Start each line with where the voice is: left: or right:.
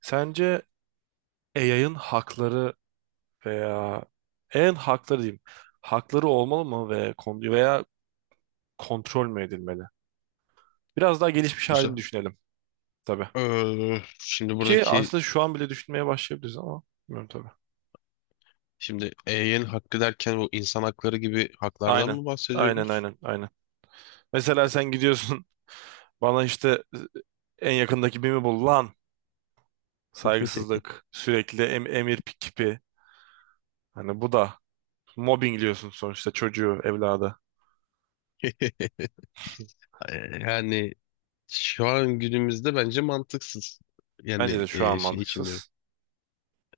right: Sence AI'ın hakları veya en hakları diyeyim, hakları olmalı mı ve veya kontrol mü edilmeli? Biraz daha gelişmiş halini
left: Güzel.
right: düşünelim tabii.
left: Şimdi
right: Ki
left: buradaki
right: aslında şu an bile düşünmeye başlayabiliriz ama bilmiyorum tabii.
left: şimdi EY'nin hakkı derken bu insan hakları gibi haklardan
right: Aynen.
left: mı
right: Aynen,
left: bahsediyoruz?
right: aynen, aynen. Mesela sen gidiyorsun bana işte en yakındaki BİM'i bul lan. Saygısızlık, sürekli emir kipi. Hani bu da mobbingliyorsun sonuçta çocuğu, evladı.
left: Ee, Yani Şu an günümüzde bence mantıksız.
right: Bence
left: Yani
right: de şu an
left: şey için diyorum.
right: mantıksız.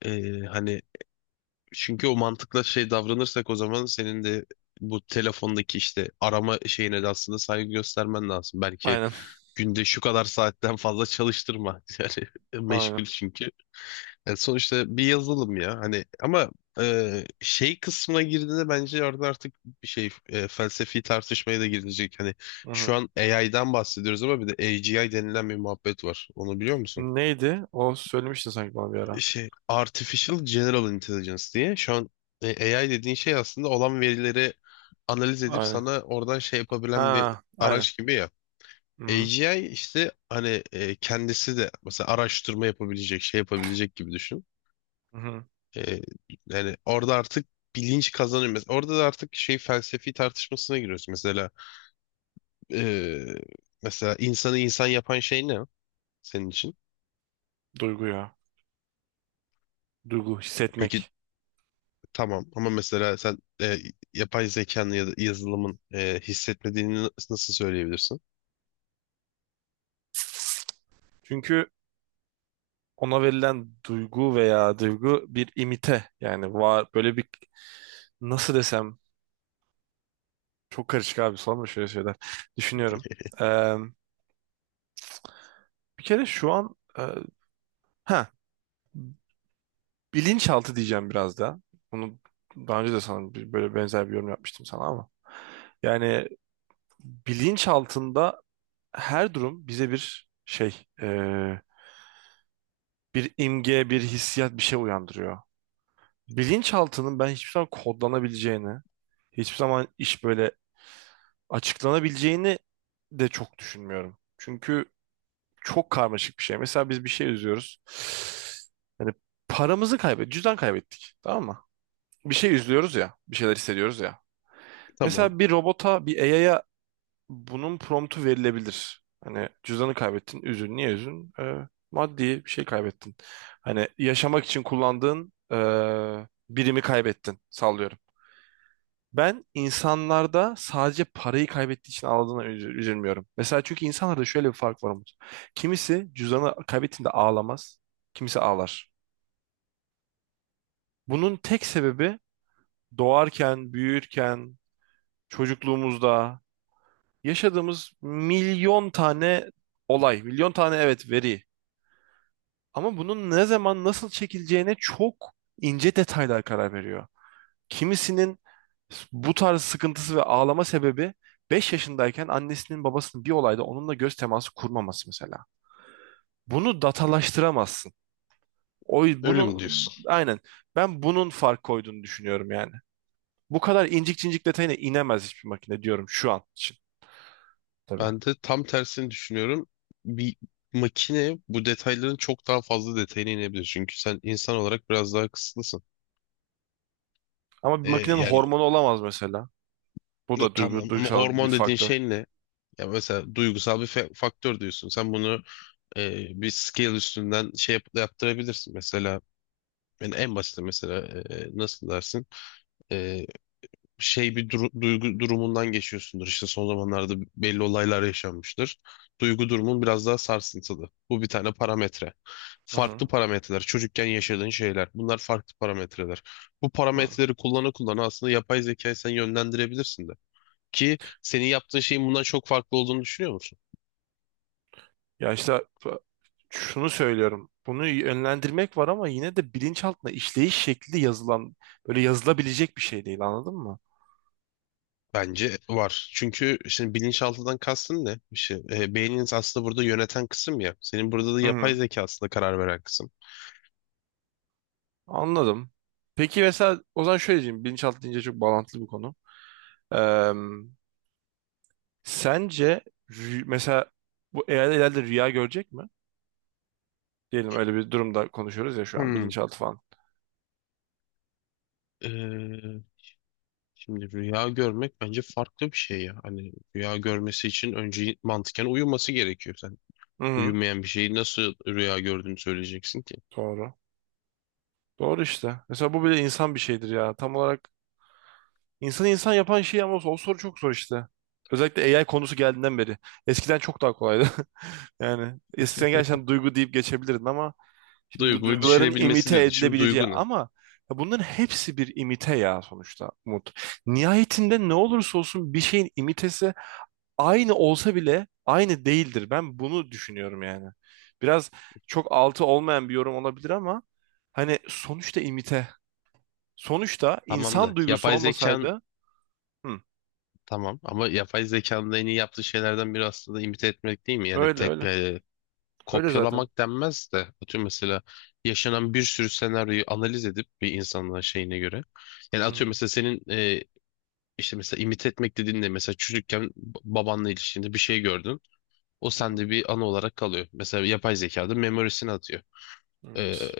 left: Hani çünkü o mantıkla şey davranırsak, o zaman senin de bu telefondaki işte arama şeyine de aslında saygı göstermen lazım. Belki
right: Aynen.
left: günde şu kadar saatten fazla çalıştırma. Yani
right: Aynen.
left: meşgul çünkü. Yani sonuçta bir yazılım ya hani, ama şey kısmına girdiğinde bence orada artık bir şey felsefi tartışmaya da girilecek. Hani
right: Hı
left: şu
right: hı.
left: an AI'dan bahsediyoruz ama bir de AGI denilen bir muhabbet var. Onu biliyor musun?
right: Neydi? O söylemiştin sanki bana bir ara.
left: Şey, Artificial General Intelligence diye, şu an AI dediğin şey aslında olan verileri analiz edip
right: Aynen.
left: sana oradan şey yapabilen bir
right: Ha, aynen.
left: araç gibi ya.
right: Hı-hı.
left: AGI işte, hani, kendisi de mesela araştırma yapabilecek, şey yapabilecek gibi düşün.
right: Hı-hı.
left: Ee, Yani orada artık bilinç kazanıyor. Orada da artık şey, felsefi tartışmasına giriyoruz. Mesela ee, mesela insanı insan yapan şey ne senin için?
right: Duygu ya. Duygu,
left: Peki
right: hissetmek.
left: tamam ama mesela sen yapay zekanın ya da yazılımın hissetmediğini nasıl söyleyebilirsin?
right: Çünkü ona verilen duygu veya duygu bir imite. Yani var böyle bir, nasıl desem, çok karışık abi, sorma şöyle şeyler. Düşünüyorum. Ee, Bir kere şu an ha, bilinçaltı diyeceğim biraz da. Bunu daha önce de sana böyle benzer bir yorum yapmıştım sana ama. Yani bilinçaltında her durum bize bir şey, bir imge, bir hissiyat, bir şey uyandırıyor. Bilinçaltının ben hiçbir zaman kodlanabileceğini, hiçbir zaman iş böyle açıklanabileceğini de çok düşünmüyorum. Çünkü çok karmaşık bir şey. Mesela biz bir şey üzüyoruz. Yani paramızı kaybettik, cüzdan kaybettik, tamam mı? Bir şey üzülüyoruz ya, bir şeyler hissediyoruz ya.
left: Tamam.
right: Mesela bir robota, bir AI'ya bunun promptu verilebilir. Hani cüzdanı kaybettin, üzün. Niye üzün? Maddi bir şey kaybettin. Hani yaşamak için kullandığın birimi kaybettin. Sallıyorum. Ben insanlarda sadece parayı kaybettiği için ağladığına üzülmüyorum. Mesela çünkü insanlarda şöyle bir fark var Umut. Kimisi cüzdanı kaybettiğinde ağlamaz, kimisi ağlar. Bunun tek sebebi doğarken, büyürken, çocukluğumuzda yaşadığımız milyon tane olay, milyon tane evet veri. Ama bunun ne zaman nasıl çekileceğine çok ince detaylar karar veriyor. Kimisinin bu tarz sıkıntısı ve ağlama sebebi 5 yaşındayken annesinin babasının bir olayda onunla göz teması kurmaması mesela. Bunu datalaştıramazsın. O
left: Öyle
right: bunu
left: mi diyorsun?
right: Aynen, ben bunun fark koyduğunu düşünüyorum yani. Bu kadar incik cincik detayına inemez hiçbir makine diyorum şu an için tabii.
left: Ben de tam tersini düşünüyorum. Bir makine bu detayların çok daha fazla detayına inebilir. Çünkü sen insan olarak biraz daha kısıtlısın.
right: Ama bir
left: Ee,
right: makinenin
left: yani
right: hormonu olamaz mesela. Bu da duygu,
left: tamam ama
right: duygusal bir
left: hormon dediğin
right: faktör.
left: şey ne? Ya mesela duygusal bir faktör diyorsun. Sen bunu bir scale üstünden şey yaptırabilirsin. Mesela yani en basit, mesela nasıl dersin? E, Şey, bir duygu durumundan geçiyorsundur. İşte son zamanlarda belli olaylar yaşanmıştır. Duygu durumun biraz daha sarsıntılı. Bu bir tane parametre.
right: Hı
left: Farklı
right: hı.
left: parametreler. Çocukken yaşadığın şeyler. Bunlar farklı parametreler. Bu
right: Ha.
left: parametreleri kullana kullana aslında yapay zekayı sen yönlendirebilirsin de. Ki senin yaptığın şeyin bundan çok farklı olduğunu düşünüyor musun?
right: Ya işte şunu söylüyorum. Bunu yönlendirmek var ama yine de bilinçaltına işleyiş şekli yazılan, böyle yazılabilecek bir şey değil, anladın mı?
left: Bence var. Çünkü şimdi bilinçaltından kastın ne? İşte, beyniniz aslında burada yöneten kısım ya. Senin burada da
right: Hı
left: yapay
right: hı.
left: zeka aslında karar veren kısım.
right: Anladım. Peki mesela o zaman şöyle diyeyim. Bilinçaltı deyince çok bağlantılı bir konu. Sence mesela bu eğer ileride rüya görecek mi? Diyelim öyle bir durumda konuşuyoruz ya şu an,
left: Hmm.
right: bilinçaltı falan.
left: e, Şimdi rüya görmek bence farklı bir şey ya. Hani rüya görmesi için önce mantıken uyuması gerekiyor. Sen
right: Hı hı.
left: uyumayan bir şeyi nasıl rüya gördüğünü söyleyeceksin ki?
right: Doğru. Doğru işte. Mesela bu bile insan bir şeydir ya. Tam olarak insanı insan yapan şey, ama o soru çok zor işte. Özellikle AI konusu geldiğinden beri. Eskiden çok daha kolaydı. Yani eskiden gerçekten duygu deyip geçebilirdin ama şimdi
left: Duyguyu
right: duyguların
left: düşünebilmesi
right: imite
left: diyordun. Şimdi
right: edilebileceği
left: duygu ne?
right: ama ya bunların hepsi bir imite ya, sonuçta Umut. Nihayetinde ne olursa olsun bir şeyin imitesi aynı olsa bile aynı değildir. Ben bunu düşünüyorum yani. Biraz çok altı olmayan bir yorum olabilir ama hani sonuçta imite. Sonuçta
left: Tamam
right: insan
left: da
right: duygusu
left: yapay zekan
right: olmasaydı, hı,
left: tamam ama yapay zekanın en iyi yaptığı şeylerden biri aslında imite etmek değil mi? Yani
right: öyle
left: tek,
right: öyle. Öyle zaten.
left: kopyalamak denmez de, atıyorum, mesela yaşanan bir sürü senaryoyu analiz edip bir insanın şeyine göre. Yani
right: Hı
left: atıyorum,
right: hı,
left: mesela senin işte mesela imit etmek dediğin de, mesela çocukken babanla ilişkinde bir şey gördün. O
right: hı
left: sende
right: hı.
left: bir anı olarak kalıyor. Mesela yapay zekada memorisini atıyor. E,
right: Evet.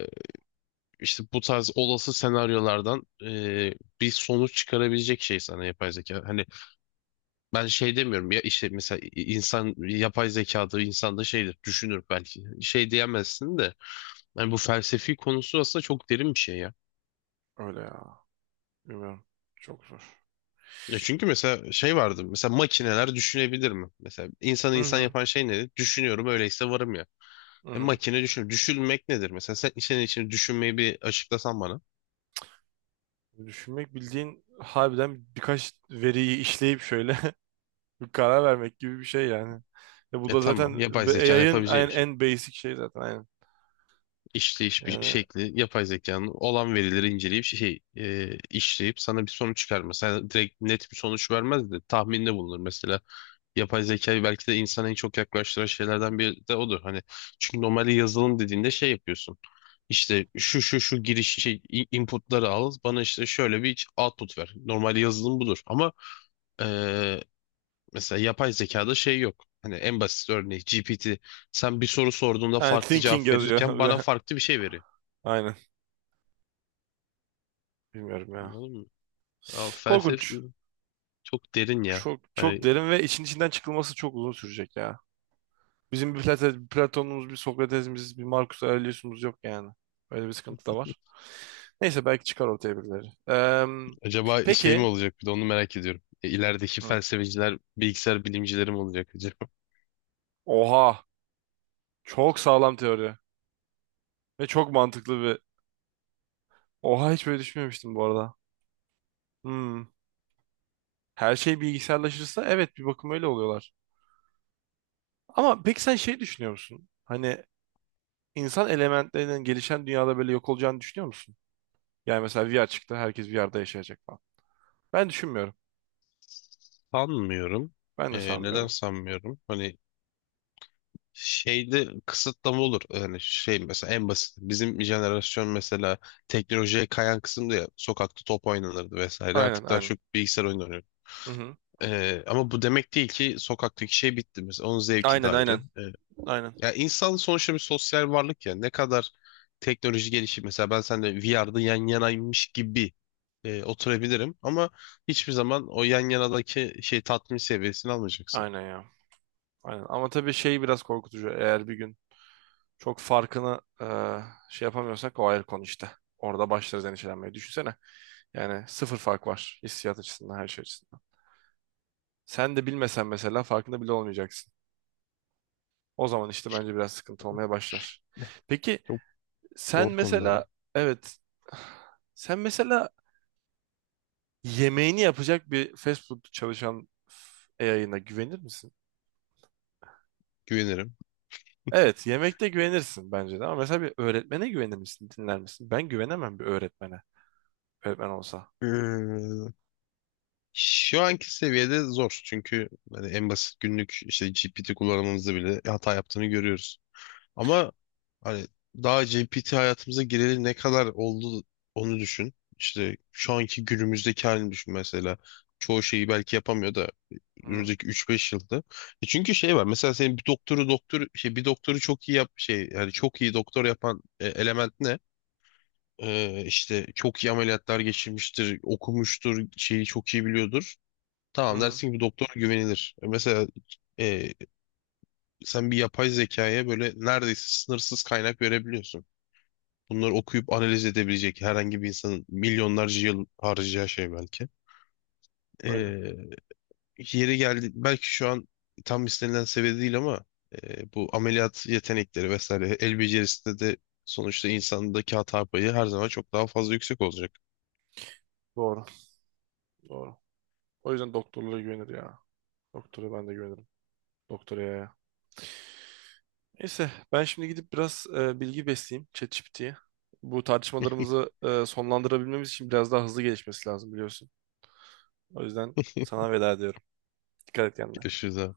left: işte bu tarz olası senaryolardan bir sonuç çıkarabilecek şey sana, yapay zeka. Hani ben şey demiyorum ya, işte mesela insan yapay zekada, insan da şeydir düşünür belki. Şey diyemezsin de. Yani bu felsefi konusu aslında çok derin bir şey ya.
right: Öyle ya. Bilmiyorum. Çok zor.
left: Ya çünkü mesela şey vardı. Mesela makineler düşünebilir mi? Mesela insanı
right: Hı
left: insan
right: hı.
left: yapan şey nedir? Düşünüyorum öyleyse varım ya.
right: Hı
left: E
right: hı.
left: makine düşün. Düşünmek nedir? Mesela sen senin için düşünmeyi bir açıklasan bana.
right: Düşünmek bildiğin harbiden birkaç veriyi işleyip şöyle bir karar vermek gibi bir şey yani. Ya bu
left: E
right: da zaten
left: tamam. Yapay zekanın
right: AI'ın
left: yapabileceği bir
right: en,
left: şey.
right: en basic şey zaten, aynen.
left: İşleyiş bir
right: Yani
left: şekli, yapay zekanın olan verileri inceleyip şey işleyip sana bir sonuç çıkarmaz. Sana direkt net bir sonuç vermez de tahminde bulunur mesela. Yapay zekayı belki de insana en çok yaklaştıran şeylerden biri de odur. Hani çünkü normalde yazılım dediğinde şey yapıyorsun. İşte şu şu şu giriş şey inputları al, bana işte şöyle bir output ver. Normal yazılım budur ama eee, mesela yapay zekada şey yok. Hani en basit örneği GPT, sen bir soru sorduğunda
right: and
left: farklı
right: thinking
left: cevap
right: yazıyor
left: verirken
right: bir
left: bana
right: de.
left: farklı bir şey veriyor.
right: Aynen. Bilmiyorum ya.
left: Anladın mı? Aa, felsefe
right: Korkunç.
left: çok derin ya.
right: Çok çok
left: Hani
right: derin ve içinden çıkılması çok uzun sürecek ya. Bizim bir Platon'umuz, bir Sokrates'imiz, bir Marcus Aurelius'umuz yok yani. Öyle bir sıkıntı da var. Neyse belki çıkar ortaya birileri.
left: acaba şey mi
right: Peki.
left: olacak, bir de onu merak ediyorum. İlerideki
right: Hı.
left: felsefeciler, bilgisayar bilimcileri mi olacak acaba?
right: Oha. Çok sağlam teori. Ve çok mantıklı bir... Oha, hiç böyle düşünmemiştim bu arada. Hmm. Her şey bilgisayarlaşırsa evet, bir bakıma öyle oluyorlar. Ama peki sen şey düşünüyor musun? Hani insan elementlerinin gelişen dünyada böyle yok olacağını düşünüyor musun? Yani mesela VR çıktı, herkes VR'da yaşayacak falan. Ben düşünmüyorum.
left: Sanmıyorum.
right: Ben de
left: Neden
right: sanmıyorum.
left: sanmıyorum? Hani şeyde kısıtlama olur. Yani şey, mesela en basit. Bizim jenerasyon mesela teknolojiye kayan kısımda ya, sokakta top oynanırdı vesaire.
right: Aynen,
left: Artık daha
right: aynen.
left: çok bilgisayar oyunu oynuyor.
right: Hı hı.
left: Ama bu demek değil ki sokaktaki şey bitti mesela. Onun zevki de
right: Aynen,
left: ayrı.
right: aynen. Aynen.
left: Ya insan sonuçta bir sosyal varlık ya. Ne kadar teknoloji gelişir. Mesela ben seninle VR'da yan yanaymış gibi oturabilirim. Ama hiçbir zaman o yan yanadaki şey tatmin seviyesini almayacaksın.
right: Aynen ya. Aynen. Ama tabii şey biraz korkutucu. Eğer bir gün çok farkını şey yapamıyorsak, o ayrı konu işte. Orada başlarız endişelenmeye. Düşünsene. Yani sıfır fark var hissiyat açısından, her şey açısından. Sen de bilmesen mesela, farkında bile olmayacaksın. O zaman işte bence biraz sıkıntı olmaya başlar. Peki sen
left: Zor konular
right: mesela,
left: ya.
right: evet, sen mesela yemeğini yapacak bir fast food çalışan yayına güvenir misin?
left: Güvenirim.
right: Evet, yemekte güvenirsin bence de ama mesela bir öğretmene güvenir misin, dinler misin? Ben güvenemem bir öğretmene. Öğretmen olsa.
left: Ee, Şu anki seviyede zor. Çünkü hani en basit günlük işte GPT kullanmamızda bile hata yaptığını görüyoruz. Ama hani daha GPT hayatımıza gireli ne kadar oldu onu düşün. İşte şu anki günümüzdeki halini düşün mesela. Çoğu şeyi belki yapamıyor da
right: Hı hı.
left: önümüzdeki 3-5 yılda. E çünkü şey var. Mesela senin bir doktoru doktor şey bir doktoru çok iyi yap şey yani çok iyi doktor yapan element. İşte çok iyi ameliyatlar geçirmiştir, okumuştur, şeyi çok iyi biliyordur. Tamam dersin ki bu doktor güvenilir. E, mesela e, sen bir yapay zekaya böyle neredeyse sınırsız kaynak verebiliyorsun. Bunları okuyup analiz edebilecek herhangi bir insanın milyonlarca yıl harcayacağı şey belki.
right: Öyle.
left: Ee, Yeri geldi belki şu an tam istenilen seviyede değil ama bu ameliyat yetenekleri vesaire el becerisinde de sonuçta insandaki hata payı her zaman çok daha fazla yüksek olacak.
right: Doğru. Doğru. O yüzden doktorluğa güvenir ya. Doktora ben de güvenirim. Doktoraya ya. Neyse, ben şimdi gidip biraz bilgi besleyeyim ChatGPT'ye. Bu tartışmalarımızı sonlandırabilmemiz için biraz daha hızlı gelişmesi lazım biliyorsun. O yüzden sana veda ediyorum. Dikkat et kendine.
left: Görüşürüz abi.